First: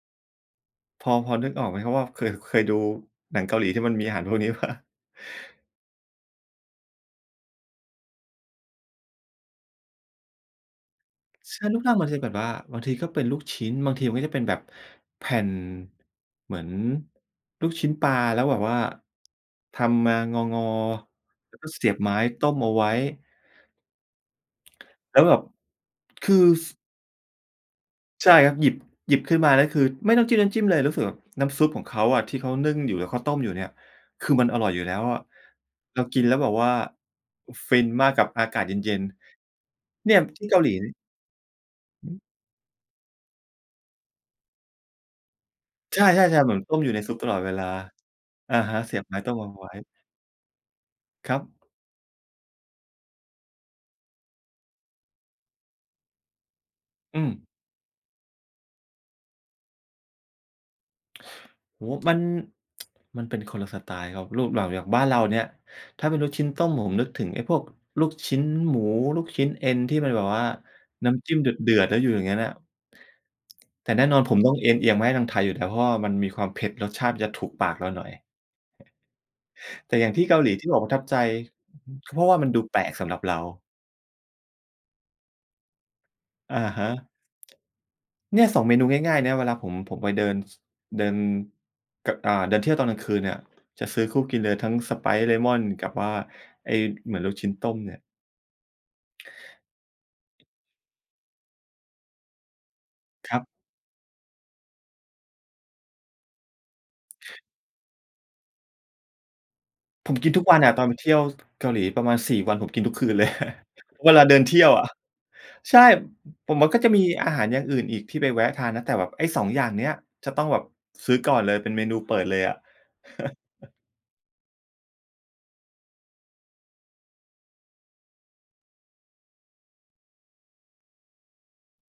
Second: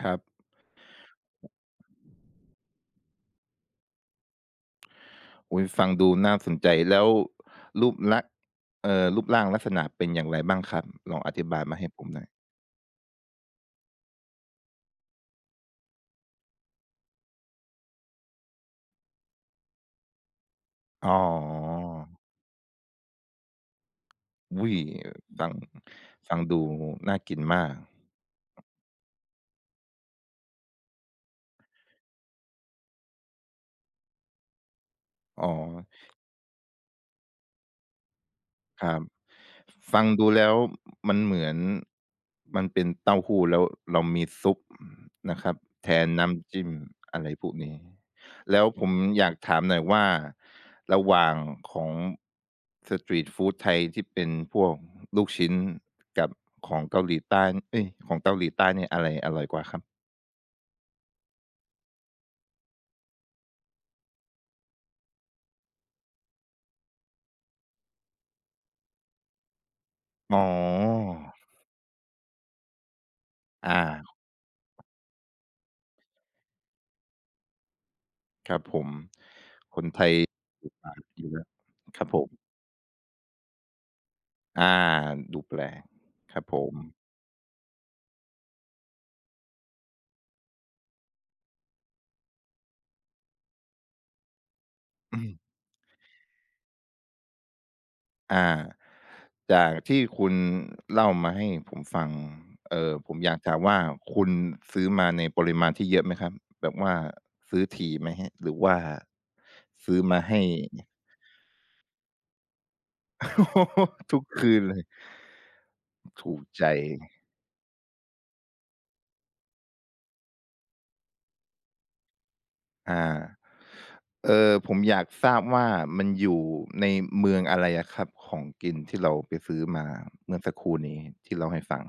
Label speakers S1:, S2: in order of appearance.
S1: ครับ
S2: พอ พอนึกออกไหมครับว่า เคย เคยดูหนังเกาหลีที่มันมีอาหารพวกนี้เปล่า?
S1: อุ๊ย ฟังดูน่าสนใจ แล้วรูปลักษณ์ เอ่อ รูปร่างลักษณะเป็นอย่างไรบ้างครับ? ลองอธิบ
S2: ช
S1: าย
S2: า
S1: ม
S2: ลู
S1: าใ
S2: ก
S1: ห้
S2: ร่าง
S1: ผ
S2: มั
S1: ม
S2: นจ
S1: ห
S2: ะ
S1: น่อ
S2: ป
S1: ย
S2: ว่า บางทีก็เป็นลูกชิ้น บางทีมันก็จะเป็นแบบแผ่นเหมือนลูกชิ้นปลา แล้วแบบว่า ทำมางอ
S1: อ๋
S2: ๆ แล้วก็เสียบไม
S1: อ
S2: ้ต้มเอาไว้
S1: อุ๊ย
S2: แล้วแบบ
S1: ฟัง
S2: ค
S1: ฟั
S2: ื
S1: ง
S2: อ
S1: ดู
S2: ส
S1: น่ากินมาก
S2: ใช่ครับ หยิบ หยิบขึ้นมาแล้ว คือไม่ต้องจิ้มน้ำจิ้มเลย รู้สึกแบบน้ำซุปของเขาอะที่เข้านึ่งอยู่ หรือเขาต้มอยู่เนี่ย คือมันอร่อยอยู่แล้วอะ
S1: อ๋อ
S2: เรากินแล้วแบบว่า อ ฟินมากกับอากาศเ
S1: ค
S2: ย
S1: รั
S2: ็น
S1: บ ฟั
S2: ๆ
S1: ง
S2: เนี่ย
S1: ดู
S2: ท
S1: แล
S2: ี่
S1: ้
S2: เก
S1: ว
S2: าหลี น
S1: มันเหมือน
S2: ฮึ
S1: มันเป็นเต้าหู้แล้วเรามีซุปนะครับแท
S2: ใช่
S1: นน้
S2: ๆ ๆ เ
S1: ำ
S2: หม
S1: จ
S2: ือน
S1: ิ้ม
S2: ต้มอยู่ในซุป
S1: อะ
S2: ต
S1: ไร
S2: ลอด
S1: พ
S2: เ
S1: ว
S2: ว
S1: ก
S2: ลา
S1: นี้
S2: อ
S1: แ
S2: ะ
S1: ล้ว
S2: ฮะ
S1: ผ
S2: เส
S1: ม
S2: ียบไม้
S1: อย
S2: ต
S1: า
S2: ้
S1: ก
S2: มเอ
S1: ถ
S2: า
S1: าม
S2: ไว
S1: ห
S2: ้
S1: น่อยว่าระหว่า
S2: คร
S1: ง
S2: ับ
S1: ของสตรีตฟูดไทยที่เป็นพวกลูกชิ้นกับของเกาหล
S2: อ
S1: ี
S2: ื
S1: ใต้
S2: ม
S1: เอ๊ย ของเตาหลีใต้เนี่ย อะไรอร่อยกว่าครับ?
S2: โอ้โฮ! มัน มันเป็นคนละสไตล์ครับ รูปเหล่า อย่างบ้านเราเนี่ย ถ้าเป็นลูกชิ้นต้มผมนึกถึงไอ้พวกลูกชิ้นหมู ลูกชิ้นเอ็นที่มันแบบ
S1: อ
S2: ว
S1: ๋
S2: ่
S1: อ
S2: า น้ำจิ้มเดือด ๆ แล้วอยู่อย่างงั้นน่ะ
S1: อ
S2: แต่แน
S1: า
S2: ่นอนผมต้องเอนเอียงมาให้ทางไทยอยู่แล้ว เพราะว่ามันมีความเผ็ด รสชาติมันจะถูกปากเราหน่อย
S1: ครับผม คน
S2: แต่
S1: ไท
S2: อย่าง
S1: ย
S2: ที่เกาหลีที่บอกประ
S1: ถูกป
S2: ท
S1: า
S2: ั
S1: ก
S2: บใจ
S1: อยู่แล้ว ครับ
S2: ก็
S1: ผ
S2: เพรา
S1: ม
S2: ะว่ามันดูแปลกสำหรับเรา
S1: อา ดูแปลก ครับ
S2: อะ
S1: ผ
S2: ฮะ
S1: ม
S2: เนี่ย 2 เมนูง่าย ๆ นะ เวลาผม ผมไปเดิน ส เดิน ก อ่า เดินเที่ยวตอนกลางคืนเนี่ย จะซื้อคู่กินเลย ทั้ง
S1: อื
S2: Sprite
S1: ม
S2: เลมอน กับว่าไอ้เหมือนลูกชิ้นต้มเนี่ย
S1: อา จากที่คุณเล่ามาให้ผมฟัง เอ่อ ผมอย
S2: ค
S1: า
S2: รั
S1: ก
S2: บ
S1: ถามว่าคุณซื้อมาในปริมาณที่เยอะไหมครับ? แบบว่าซื้อถี่ไหมครับ? หรือว่าซื้อ
S2: ผ
S1: ม
S2: ม
S1: า
S2: กิ
S1: ใ
S2: น
S1: ห
S2: ท
S1: ้
S2: ุกวันอะตอนไปเที่ยว เกาหลีประมาณ 4 วัน ผมกินทุกคืนเลย เว
S1: ท
S2: ล
S1: ุ
S2: า
S1: ก
S2: เดิ
S1: ค
S2: นเ
S1: ื
S2: ที
S1: น
S2: ่ยว
S1: เล
S2: อ
S1: ย
S2: ะ ใช่
S1: ถูก
S2: ผม
S1: ใจ
S2: ว่าก็จะมี
S1: ไง
S2: อาหารอย่างอื่นอีกที่ไปแวะทานนะ แต่แบบ ไอ้ 2 อย่างเนี้ยจะต้องแบบซื้อก่อนเลยเป็นเมนูเปิดเลยอะ
S1: อา เออ ผมอยากทราบว่ามันอยู่ในเมืองอะไรอะครับ? ของกินที่เราไปซื้อมาเมื่อสักครู่นี้ที่เล่าให้ฟัง